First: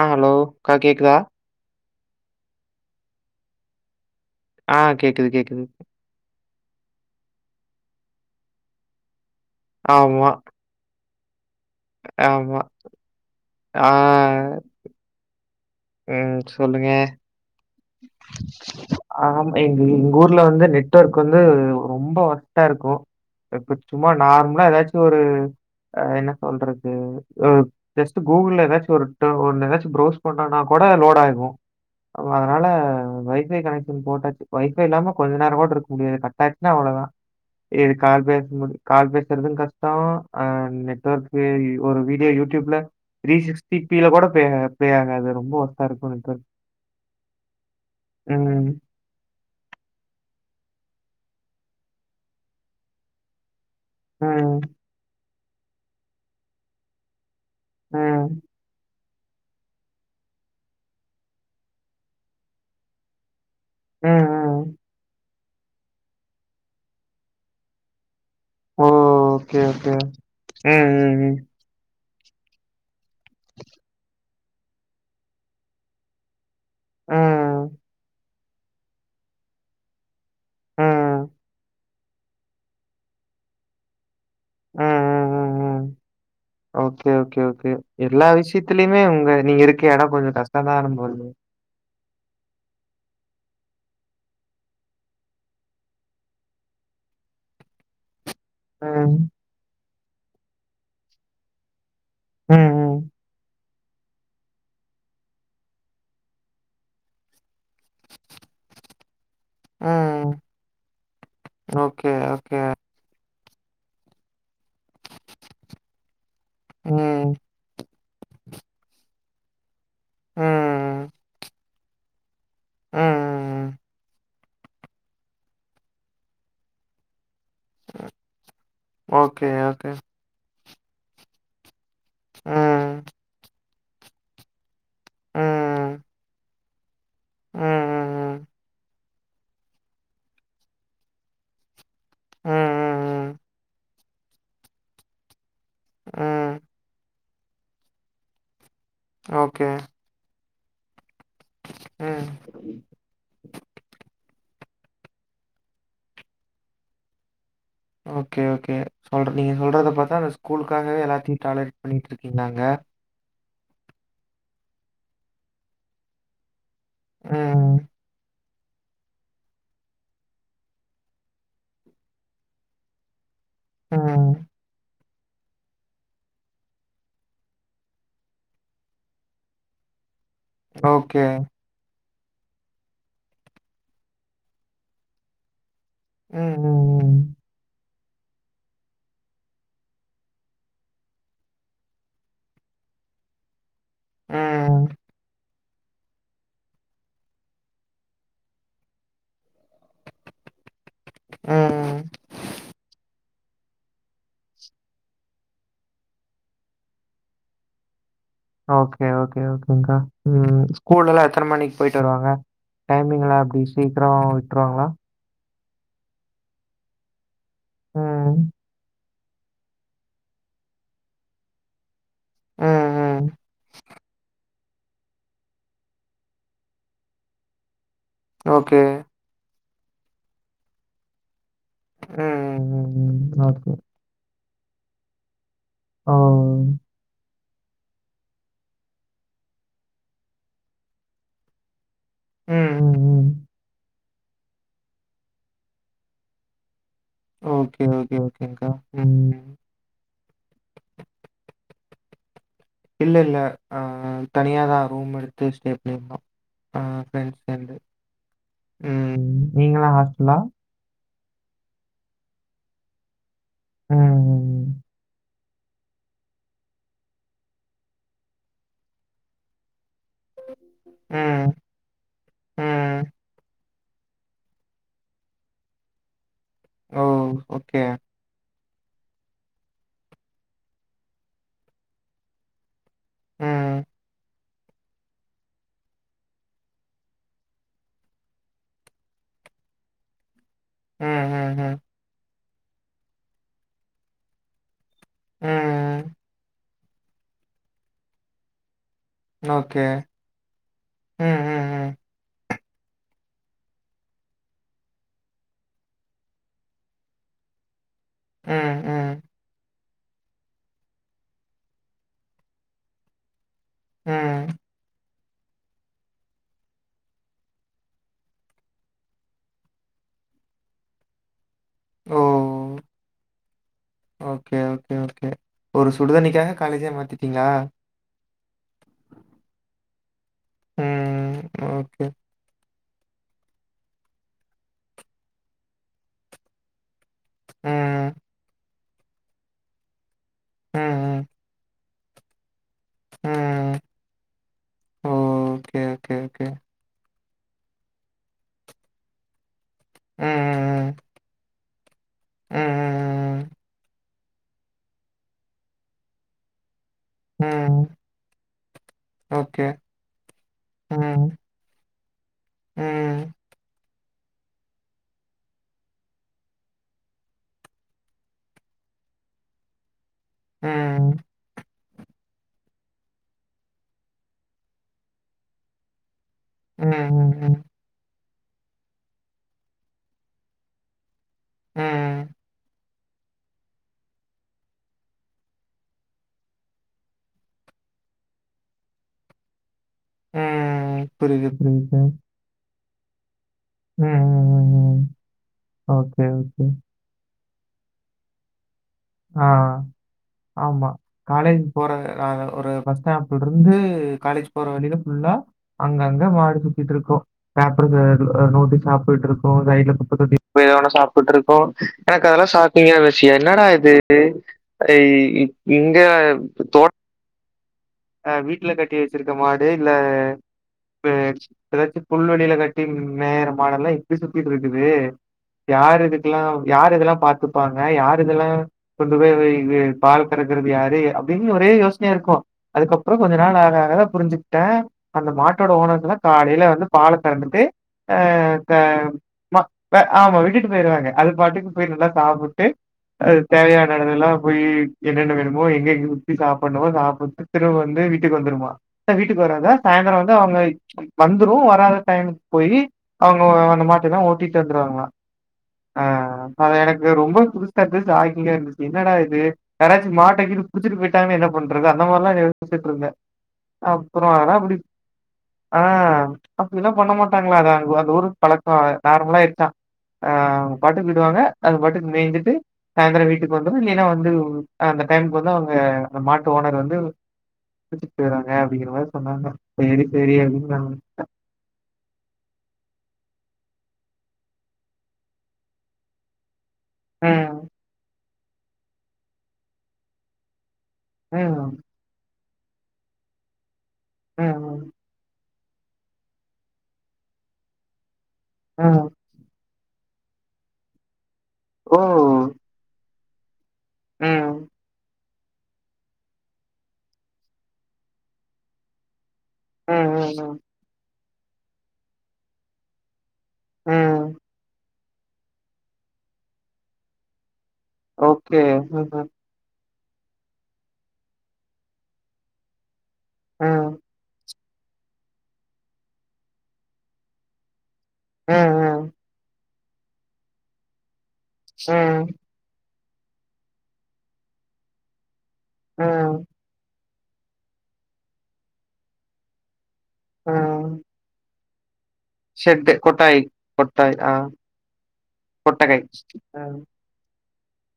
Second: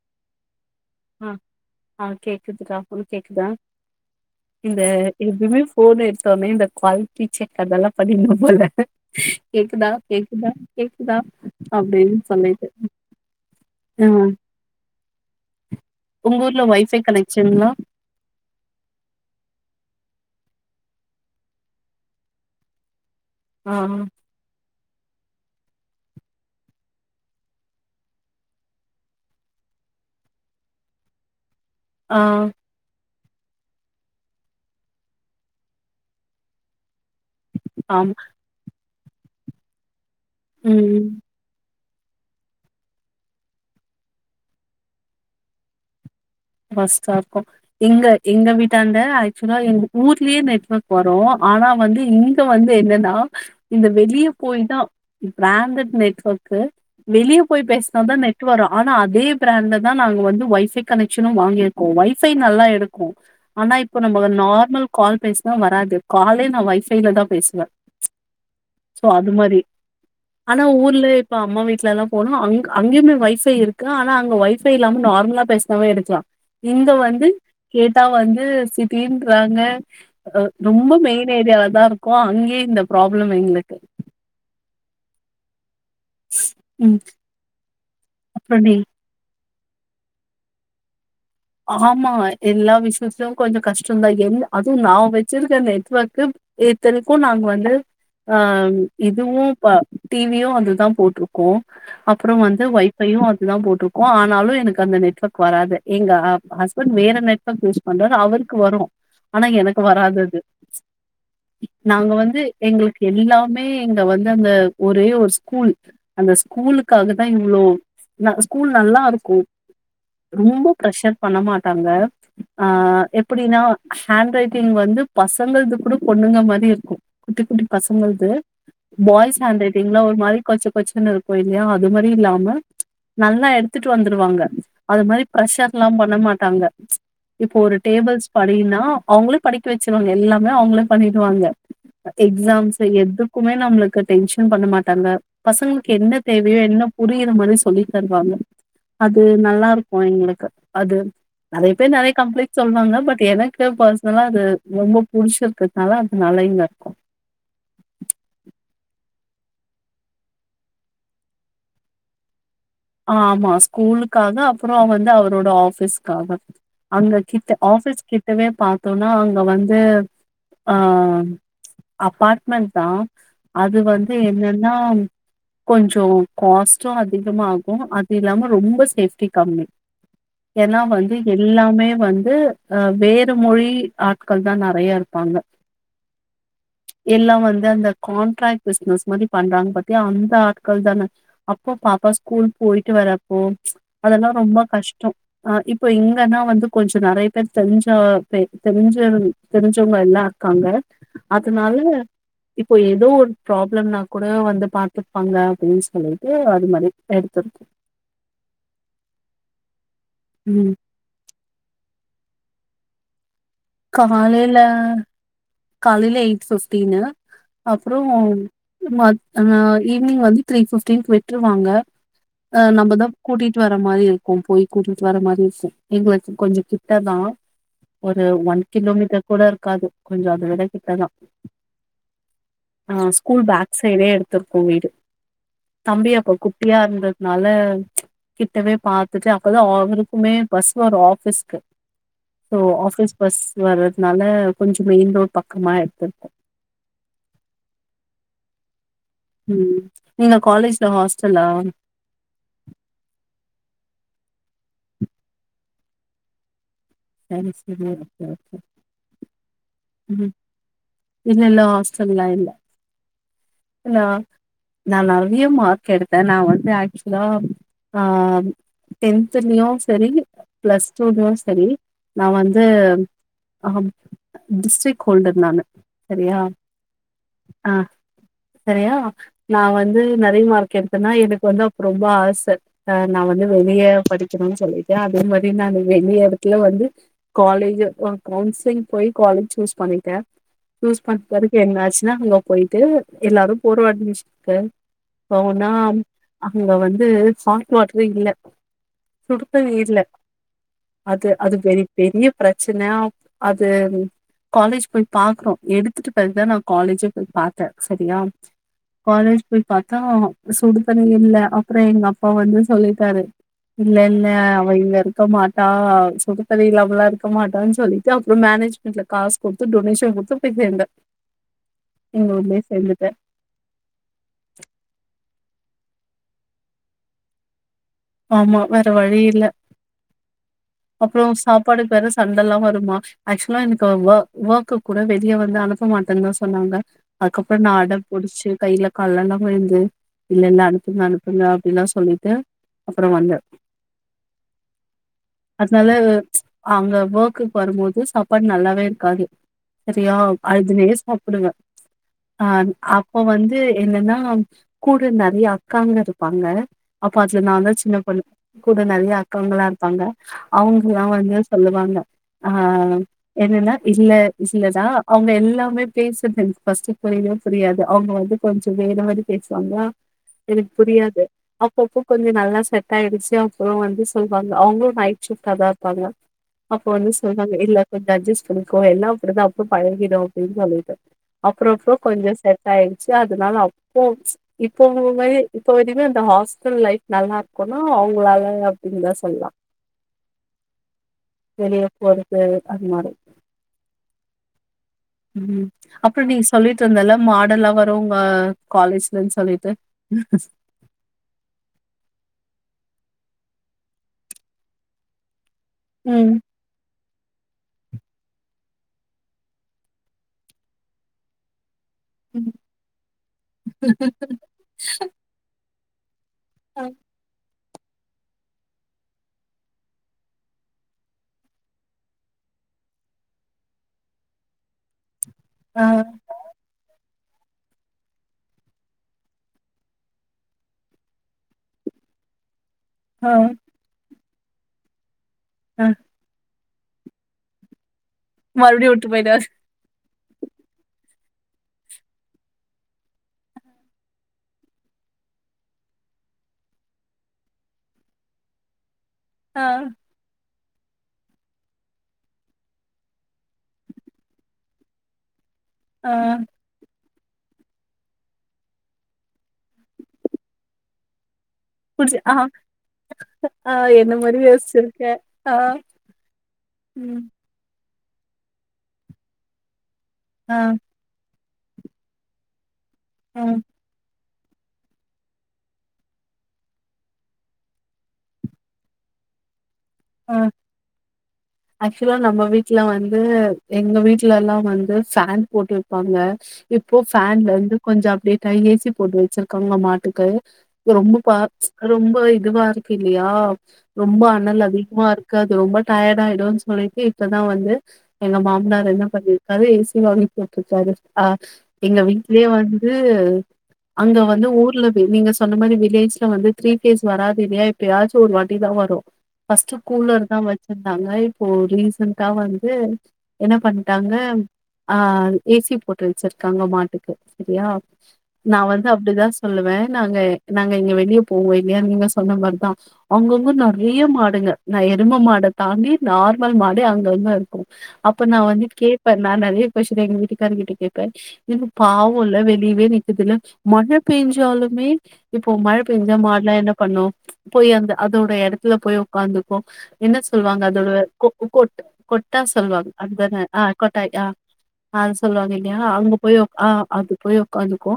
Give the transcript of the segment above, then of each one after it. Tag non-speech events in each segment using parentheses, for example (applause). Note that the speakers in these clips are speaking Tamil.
அ ஹலோ க்கா கேக்குதா ஆ ஆ கேக்குதுடா உனக் கேக்குதா ஆ இந்த கேக்குது, கேக்குது. இன்றிமென் ஃபோன் எடுத்தோனே இந்த குவாலிட்டி செக் அதெல்லா பண்ணினும் போல கேக்குதா ஆமா, கேக்குதா கே இதா ஆமா ஆ உங்க ஊர்ல ஒய்ஃபை கனெக்ஷன்லா ஆம் எங்க எங்க ஊர்ல வந்து நெட்வொர்க்வந்து ரொம்ப ஒஸ்ட்டா இருக்கு ஆ இப்ப சும்மா நார்மலா ஏதாச் ஸ்ஒரு என்ன சொல்றது ஒ ஜஸ்ட் கூகுள் ஏதாச்சு ஒரு ட் ஒன்னு ஏதாச்சு ப்ரௌஸ் பண்றனா கூட லோட் ஆகு ஆ அதனால ஒய்ஃபை கனெக்ஷன் போட்டாச்சு ஒய்ஃபை இல்லாம கொஞ்ச நேர கூட இருக்க முடியாது கட்டாச்சுன்னா அவ்ளதா இது ஆமா கால் பேசும் போது கால் பேசுறது கஷ்ட ஆ ம் நெட்வொர்க்கு இ ஒரு வீடியோ யூடியூப்ல த்ரீ சிக்ஸ்டி பி ல கூட பே பே ஆகாது ரொம்ப ஒஸ்ட்டா இருக்கு நெட்வொர்க் பஸ்ட்டா இருக்கு எங்க எங்க ம் வீட்டான்ட ஆக்சுலா எங்க ஊர்லேயே நெட்வொர்க் போறோ ஆனா வந்து இங்க வந்து என்னன்னா இந்த வெளியே ம் போயி தா ப்ராண்டட் நெட்வொர்க்கு வெளிய ப் போய் பேசினா தா ம் நெட்வரு ஆனா அது பெரிய ப்ராண்ட்ல தா நாங்க வந்து ஒய்ஃபை கனெக்ட் சும்ம வாங்கிருக்கோ ஒய்ஃபை நல்லா எடுக்கு ஆனா இப்ப ம் நம்ப ம் நார்மல் கால் பேச ஆ வராது காலே நான் வைபைல தான் பேசுவேன் சோ அது மாதிரி ஓகே ஓகே ஆனா ஊர்ல ம் இப்ப ம் அம்மா வீட்டு்ல எல்லாம் போனோம் அங்க அங்கயமே வைஃபை இருக்கு ஆனா அங்க வைஃபை இல்லாம நார்மலா பேச சமயம் எடுக்கலாம் இங்க வந்து ம் கேட்டா வந்து இது சிட்டிரான்ங்க ரொம்ப ம் மெயின் ஏரியால தான் இருக்கோம் அங்கேயே இந்த ப்ராப்ளம் எங்களுக்கு ஹ ஹ ஹம் ம் ஓகே ஓகேகே எல்லா அப்றோ நீ விஷயத்திலயுமே உங்க நீங்க ஓகே ஆனா கொஞ்சம் கஷ்டனாம் போது ஆமா எல்லா விஷயத்துலயும் கொஞ்சம் கஷ்டம்தான் எ அதுவும் நான் வச்சிருக்க நெட்வொர்க்கு ஏர்டெல்கும் நாங்க வந்து ஆஹ் ம் இதுவும் பா டிவியும் அதுதான் போட்டிருக்கோம் அப்புறம் ம் வந்து ம் வைஃபையும் அதுதான் போட்டுரு ஆனாலும் எனக்கு அந்த நெட்வொர்க் வராது எங்க ஹஸ்பண்ட் வேற நெட்வர்க் யூஸ் பண்றாரு அவருக்கு வரும் ஆனா எனக்கு ம் வராதது ஓகே நாங்க வந்து ஓகே எங்களுக்கு எல்லாமே இதே இங்க வந்து அந்த ஒரே ஒரு ஸ்கூல் அந்த ஸ்கூலுக்காக தான் ம் இவ்ளோ ந ஸ்கூல் நல்லா இருக்கும் ரொம்ப ம் பிரசர் பண்ண மாட்டாங்க ஆஹ எப்படினா ம் ஹேண்ட் ரைட் இங்கவந்து பசங்கள்து கூட பொண்ணுங்க மாதிரி இருக்கும் குட்டி குட்டி பசங்கள்து பாய்ஸ் ஓகே, ஹேண்ட் ஓகே. ரைட்டிங்ஒரு மாதிரி கொச்சன்னு இருக்கும் இல்லையா அது மாரி இல்லாம ம், நல்லா வித்துட்டு வந்துடுவாங்க அது மாதிரி பிரஷ எல்லாம் ம், பண்ண மாட்டாங்க ம் இப்போ ம், ஒரு டேபிள்ஸ் ம், படின்னா அவங்களே படிக்க வச்சருவாங்க எல்லாமே அவங்களே பண்ணிடுவாங்க எக்ஸாம்ஸ் ம், எதுக்குமே நம்மளுக்கு க டென்ஷன் பண்ண மாட்டாங்க. பசங்களுக் என்ன தேவையோ ம். என்ன புரி. ரிரா மாரி சொல்லி தருவாங்க. அது ஓகே. நல்லா இருக்கும் எங்களுக்கு அது நறைய பேர் நறைய ம். கம்ப்ளைட் சொல்வாங்க பட் எனக்கு பர்சனலா அது. ரொம்ப புடிச்சு இருக்கறதுனால அது நலன்லா இருக்கும் ஓகே ஓகே சொல்ற நீங்க சொல்றத பாத்தா அந்த ஸ்கூல்க்காக எல்லாத்தையும் டாலரி பண்ணிட்டு இருக்கிங்கலாங்க ஆமா ஸ்கூலுக்காக அப்பறம் அவங்க வந்து அவரோட ஆஃபீஸ்க்காக அங்க கித்த ம், ஆஃபீஸ் கிட்டவே பாத்தோனா அங்க வந்து ஆ அப்பார்ட்மெண்ட் தா அது வந்து ம். என்னன்னா ம் கொஞ்சம் காஸ்டும் அதிகமாக் ம் அது இல்லாம ரொம்ப சேஃப்டி கம்மி ஏனா வந்து ஓகே. எல்லாமே வந் ந்து அ வேற மொழி ஆட்கள் தா நறைய இருப்பாங்க. ம், எல்லா ம், வந்து அந்த ப் கான்ட்ராக்ட் பிசினஸ் மாரி பண்றாங்க பத்தியா அந்த ஆட்கள் தான அப்போ பாப்பா ஸ் கூல் போயிட்டு வராப்போ. அதெல்லா ம், ரொம்ப ம், கஷ்டம் ஆ இப்போ இங்கன்னா வந்து கொஞ்ச நறைய பேர் தெரிஞ்சா தெ தெரிஞ்ச தெரிஞ்சவங்கல்லா இருக்காங்க அதுனால ம். இப்போ ஏதோ ஒர் ப்ராப்ளனா கூட வந்து பாத்துபாங்க அப்டின் சொல்லிட்டு அது மாரி. எடுத்துக் ஓகே ஓகே ஓகே ங்கா ம் ஸ்கூல்லல்லா எத்தன மணிக் போயிட் டு வருவாங்க டைமிங்லா அப் ட் சீக்கிரம் விட்ருவாங்களா காலையல எயிட் ஃபிப்டீன்னு அப்புறம் ம், மத் அஹ ஈவினிங் வந்து த்ரீ ஃபிஃப்டீன்க் விட்ருவாங்க ம், அஹ நம்ப தா ம். கூட்டிட்டு வர மாரி இருக்கும் போயி கூட்டிட்டு வர மாரி இருக்கும் எங்களுக்கு கொஞ்ச கிட்ட தா ஒரு ஒன் ஓகே. கிலோமீட்டர் கூட காது கொஞ்ச அத விட கிட்டதா ம், அ ம், ம். School okay. பேக் சைடே எடு தக்கு வீடு தம்பி அப்ப ஓ! குட்டியா இருந்தது நால கிட்டவே பாத்துட்டு அப்பதா அவருக்குமே பஸ் வரு ஆஃபீஸ்க்கு ம், சோ ம், ஆஃபிஸ் பஸ் ம். வர னால கொஞ் மெயின் ரோடு பக்கமா எடுத்திருக்கோ ஓகே ஓகே ஓகே க்கா ம் நீங்க காலேஜ்ல ஹாஸ்டலா இல்லல்ல அ தனியாதா ரூம் எடுத்து ஸ்டே பண்ணிருக்கோ (inaudible) ம். நீங்களாம் ம் ஹாஸ்டலா? இல்லல்ல ஹாஸ்டல்ல இல்ல இல்லா ம். நா நல் ஜிஎம் மார்க் எடுத்தே நா வந்து ஆக்சுலா ஆ டென்துலயு சரி ப்ளஸ் டூ லியு ம், சரி நா வந்து ம். ஆ டிஸ்ட்ரிக் ஹோல்டர் நானு சரியா ஓ ஆ ஓகே சரியா நா வந்து நிறைய மார்க் எடுத்தேன்னா எனக்கு வந்து அப்ப ரொம்ப ஆசை ஆ நா வந்து வெளிய ம், படி கனுன் சரி சொல்லிட்டு அதே மாரி நா வெளிய இடத்துல வந்து காலேஜ் கவுன்சிலிங் போய் காலேஜ் சூஸ் பண்ணிட்டே சூஸ் ம், பன்பிறகு ம், என்ன ம். ஆச்சுன்னா போயிட்டு எல்லாரு போறோ அட்மிஷன்கு போனாம் ம். நீங்க வந்து சால்ட் வாட்ரே இல்ல சுடுதண்ணி ஓகே. இல்ல ம், அது அது ம், பெரி ம். யூ ப்ரச்சன ப் அது காலேஜ் போய் பாக்றோ எடுத்துட்டு பிறகு தா நா காலேஜே போய் பாத்தே சரியா ம், ம், காலேஜ் போய் பாத்தா சுடுதண்ணி இல்ல அப்ற எங்க அப்பா வந்து சொல்லிட்டாரு இல்லல்ல ம். அவ இல்லரு ருக்க மாட்டா சுடு சுடு தண்ணி இல்லாமலா இருக்க மாட்டா சொல்லிட்டு அப்ற மேனேஜ்மெண்ட்ல காஸ் குடுத்து டொனேஷன் குடுத்து போய் சேந்த ஓ! இங்க ஊர்லயே சேந்துட்ட ஓகே, ஓகே, ஓகே. ஒரு சுடுதண்ணிக்காக காலேஜே மாத்திட்டீங்களா ஆமா வேற வழி இல்ல அப்புறோ ம். சாப்பாடுக்கு வேற ஓகே. சண்டெல்லா வருமா ஆக்சுவலா எனக்கு ஒ ஒர்க்கு கூட வெளிய வந்து அனுப்ப மாட்டந்தா சொன்னாங்க அதுக்கப்பற நா அடம் ம், புடுச்சு கைல காள்லெல்லா விழுந்து இல்ல இல்ல அனுப்புங்க ம், ம், அனுப்புங்க அப்புடில்லாஸ் சொல்லிட்டு அப்பறோ வந்த ம். ஓகே, அதனால ஓகே, ஓகே. அங்க ஓக் க்கு வரும்போது சாப்பாடு நல்லாவே இருக்காது சரியா அதுவே ம், சாப்புடுங்க அ ம், அப்போ ம். வந்து என்னன்னா ஆமாங் கூட இருந்தாங் எங்க அக்காங்க இருப்பாங்க அப்பாஸ்ல ம், ம், நாங்க ம். ம். சின்ன பொண்ணு கூட நறைய அக்காவுங்களா ஓகே. இருப்பாங்க அவங்கல்லா ம், வந்து சொல்லுவாங்க ஆ ம், என்னன்னா இல்ல இல்லதா அவங்க எல்லாமே பேசுறது எனக்கு ஃபர்ஸ்டு புரியவே புரியாது அவங்க வந்து கொஞ்ச வேற மாரி பேசுவாங்ளா எனக் ம், புரியாது அவ் இப்ப கொஞ்ச நல்லாஸ் செட் ஆயிடுச்சு அப்புறோ வந்து சொல்லுவாங்க அவங்களு நைட் ஷிஃப்டாதா இருப்பாங்க அப்ப ம், வந்து சொன்னாங்க ம், இல்ல கொஞ்ச அட்ஜஸ் புடிக்கு எல்லா அப்புடிதா அப்புறோ பழகிடு அப்டின் சொல்லிட்டு அப்புறோ அப்புறோ ம், கொஞ்ச செட் ஆயிடுச் ச்சு அதனால அப்போ இப்பவு மாரி இப்புமே வரையுமே அந்த ஹாஸ்டல் லைப் நல்லாரு இருக்குனு அவங்களால அப்டின்னுதா சொல்லலா ம் புரியுது வெளிய புரியுது போறது அது மாரி ம் ம் ம் ம் ம் அப்புறோ ஓகே, நீ ஓகே. சொல்லிட்டு இருந்தல்ல மா கடல்லாம் வருங்க ஆ ஆமா காலேஜ் போற ஒரு பஸ் ஸ்டாப் தொடர்ந்து காலேஜ் போற வழியில ஃபுல்லா அங்கங்க ம் மாடு சுத்திட்டு இருக்கு பேப்பர் நோட்டி சாப்புட்டுட்டு இருக்கு சைடுல குப்பத்தொட்டி எதனா சாப்புட்டு இருக்கு எனக்கு அதல்லா ம். சாக்கிங்கா இருந்துச்சு என்னடா இது (unintelligible) இங்க இப்ப தோட் அஹ் வீட்டுல கட்டி வச்சிருக்க மாடு இல்ல இ ஏதாச்சும் புல்வெளியில கட்டி மேயர மாடெல்லாம் இப்படி சுத்திட்டு இருக்குது ஆ யார் இதுக்கெல்லாம் யாரு இதெல்லாம் பாத் பத்துப்பாங்க யாரு இதெல்லாம் கொண்டு போய் பால் கறக்கறது யாரு அப்படின்னு ஒரே யோசனையா இருக்கும் அதுக்கப்புறம் ஆ கொஞ்சம் நாள் ஆக ஆகதா புரிஞ்சு த அந்த மாட்டோட ஆ ஓனர்க்கலாம் காலையில வந்து பால கரந்துட்டு ஆஹ த மறுபடியு வுட்டு போயிட்டாரு ம ப ஆமா விட்டுட்டு போயிருவாங்க அது பாட்டுக்கு போய் நல்லா சாப்பிட்டு அது தேவையான இதுல்லாம் போய் என்னென்ன வேணுமோ எங்க எங்க சுத்தி சாப்ணுமோ சாப்பிட்டு திரும்ப வந்து வீட்டுக்கு வந்துடுமா வீட்டுக்கு ஆ வராதா சாயந்தரம் வந்து அவுங்க வந்துரும் வராத டைமுக்கு போய் அவுங்க அந்த மாட்டலாம் ஓட்டிட்டு வந்துருவாங்களாம் ஆ ஆஹ அத எனக்கு ரொம்ப புதுசா ஆங்க இருந்துச்சு என்னடா இது யாராச்சி மாட்டை கீட்டு புடிச்சிட்டு போயிட்டாங்கனா என்ன பண்றது அந்த புடிச்சு மாறியெல்லாம் ஆ பேசிச்சிட்டு இருந்தேன் ஆ என்ன அப்புறம் மாரி அதெல்லாம் அப்டி யோசிச்சிருக்க ஆ ஆஹ அப்டினா இதல்லாம் பண்ண ம் மாட்டாங்களா அங்க இந்த ஊரு பழக்கம் நார்மலா இதுத்தான் ஆஹ் ஆ அவங்க பாட்டுக்கு விடுவாங்க அது பாட்டுக்கு மேந்சுட்டு சாய்ந்தரம் ஆ வீட்டுக்கு வந்ததும் நேர வந்துரும் ம்ம் அந்த டைமுக்கு வந்து அவுங்க அந்த மாட்டு ஓனர் வந்து புடுச்சிட்டு போயிறாங்க அப்படிங்கிற மாரி சொன்னாங்க சேரி அ சேரி அது தான் வேற ஒன்னும் இல்ல ஆக்சுவலா நம்ம வீட்டுல வந்து எங்க வீட்டுல எல்லாம் வந்து ஃபேன் போட்டு வைப்பாங்க இப்போ ஃபேன்ல ம், வந்து கொஞ்சம் அப்டேட் ய ஏசி போட்டு வச்சிருக்காங்களாம் மாட்டுக்கு ரொம்ப ம், ம், பாசம் ரொம்ப இதுவா இருக்கு இல்லையா ரொம்ப அனல் ம், அதிகமா இருக்குது ரொம்ப டயர்டா இருக்கு இதோ சொல்லிட்டு இப்பதா வந்து எங்க மாமனார் என்ன ம். பண்ணிருக்காரு இன்ஸ் (unintelligible) ஆ ஓ! எங்க வீட்லயே வந்து (inaudible) அங்க வந்து ம், ஊர்ல நீங்கஸ் சொன்ன மாரி வில்லேஜ்ல வந்து த்ரீ கேஸ் வராது இல்லையா எப்பயாச்சு ஒரு வாட்டிதா வரு ஃபஸ்ட்டு ம், ம், கூலர்தா ம், வெச்சிருந்தாகய் இப்போ ரீசன்காக வந்து என்ன பண்டாங்க ம். ஆ ஏசி போட்டு வெச்சுருக்காங்க மாட்டுக்கு சேரியா நா ஓகே. வந்து அப்டிதா ம்ஹ்ம். சொல்லுவ நாங்க நாங்க இங்க வெளிய போவோ இல்லையான் நீங்க சொன்ன மாரிதா அங்க அங்க ம், நறைய மாடுங்க நா எருமமாட தாண்டி நார்மல் மாடு அங்க அங்க இருக்கு அப்ப நா வந்து ம், கேப்ப நா நறைய கொஷ்டின் எங்க வீட்டுக்காரங் கிட்ட கேப்ப இது ம், பாவோல்ல வெளிவே நிக் இப்பல்லா மழ பெயிஞ்சாலுமே இப்போ மழ ம், பேஞ்சா ம், மாடுலா என்ன பண்ணு போய் அந்த அதோட எடத்துல போய் உக்காந்துக்கு என்ன சொல்வாங்க அது ம். (unintelligible) கோட்டு கொட்டா சொல்வாங ஷெட்டு அதான கொட்டாய், ஆ கொட்டாய் ஆ அது சொல்வாங் இல்லையா கொட்டகை. அங்க போயோ ஆ ம், அது போயோ இதுக்கு அதுக்கு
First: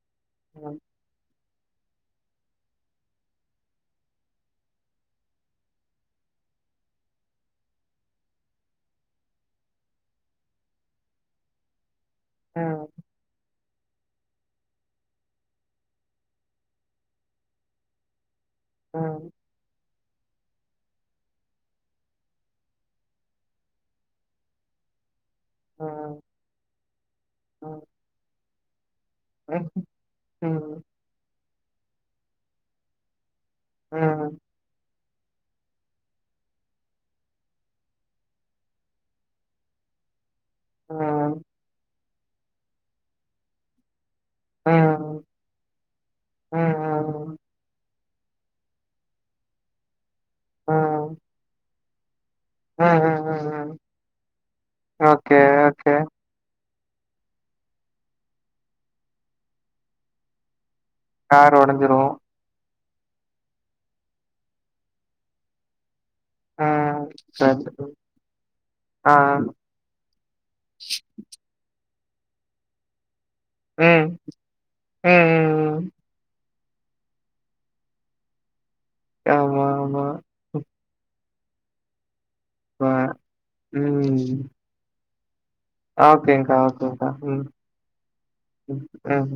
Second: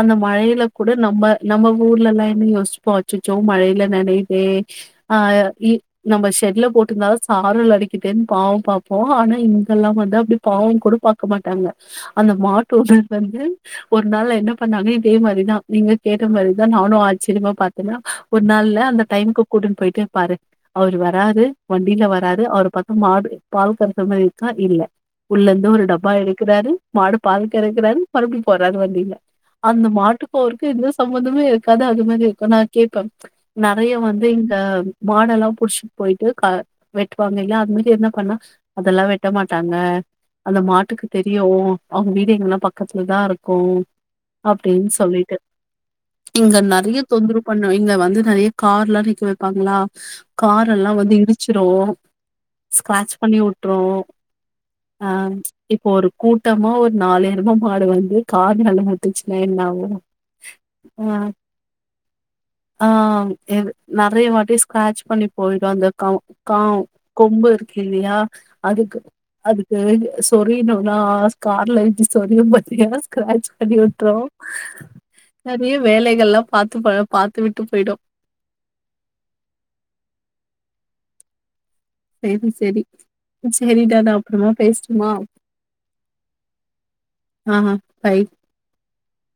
அந்த மழயில ம், கூட நம்ப நம்ம ஊர்ல எல்லா என்ன யோசிப்போ அச்சச்சோ மழையில நனைதே ஆ இ நம்ம ஷெட்ல போட்டுருந்தாதா சாறல் அடிக்குதேன் பாவோம் பாப்போ ஆனா இங்கெல்லா வந்து அப்புடி பாவோம் கூட பாக்க மாட்டாங்க அந்த ம், மாட்டோட அந்த இது ஒரு நாள்ள என்ன பண்ணாங்க இதே மாரிதா நீங்க கேட்ட மாரிதா நானும் ஆச்சிரியமா பாத்தனா ஒரு நாள்ள அந்த ம், டைமுக்கு கூட்டுன் போயிட்டு பாரு அவரு வராரு ஒன் வீட்ல வராரு அவர பாத்தா மாடு பால் கரக்குர மாரி இருக்கா இல்ல உள்ளுந்து ஒரு டப்பா ம், எடுக்குறாரு மாடு பால்கரக்கறாறு ம் மறுபடி போறாரு வண்டில அந்த ம், மாட்டுக்குஅவருக்கோ எந்த சம்மந்தமே யில்லா ககான் அது மாதிரி இருக்கும் நான் கேட்பேன் நறைய வந்து ம். இந்த மாடலாம் புடிச்சுட்டு போயிட்டு கால வெட்டுவாங்க இல்ல அது மாதிரி என்ன பண்ணா அதெல்லாம் வெட்ட மாட்டாங்க அந்த மாட்டுக்கு தெரியும் அவங்க வீடு இங்கல்லாம் பக்கத்துலதான் இருக்கும் அப்படின்னு சொல்லிட்டு இங்க நிறைய தொந்தரவு பண்ண இங்க வந்து நிறைய கார் எல்லாம் நீக்க வைப்பாங்களா கார் எல்லாம் வந்து இடி ஓ ஸ்கராட்ச பண்ணி விட்டுறோம் அஹ் ஓகே இப்போ ஓகே ஒரு கூட்டமா நாலு எருமமாடு வந்து கார் முட்டுச்சினா என்ன ஆகும் கார் ஓடஞ்சிரும் ஆஹ் நெறைய வாட்டி ஸ்கிராட்ச் பண்ணி போயிடும் அது க (inaudible) கா ம். கொம்பு சரி. இருக்கு இல்லையா அதுக்கு ஆ. அதுக்கு சொரியனும்னா கார்ல சொரிய பார்த்திங்கன ஸ்கிராட்ச் பண்ணி ம். விட்ரும் ம். நிறைய ம். வேலைகள்லாம் பாத்து போ பாத்து விட்டு போய்டும் ஆமா ஆமா செரி இப்ப செரி செரிடா நான் அப்புறமா பேசட்டுமா ஓகேக்கா ஓகேக்கா ம் ஆ பை. உம்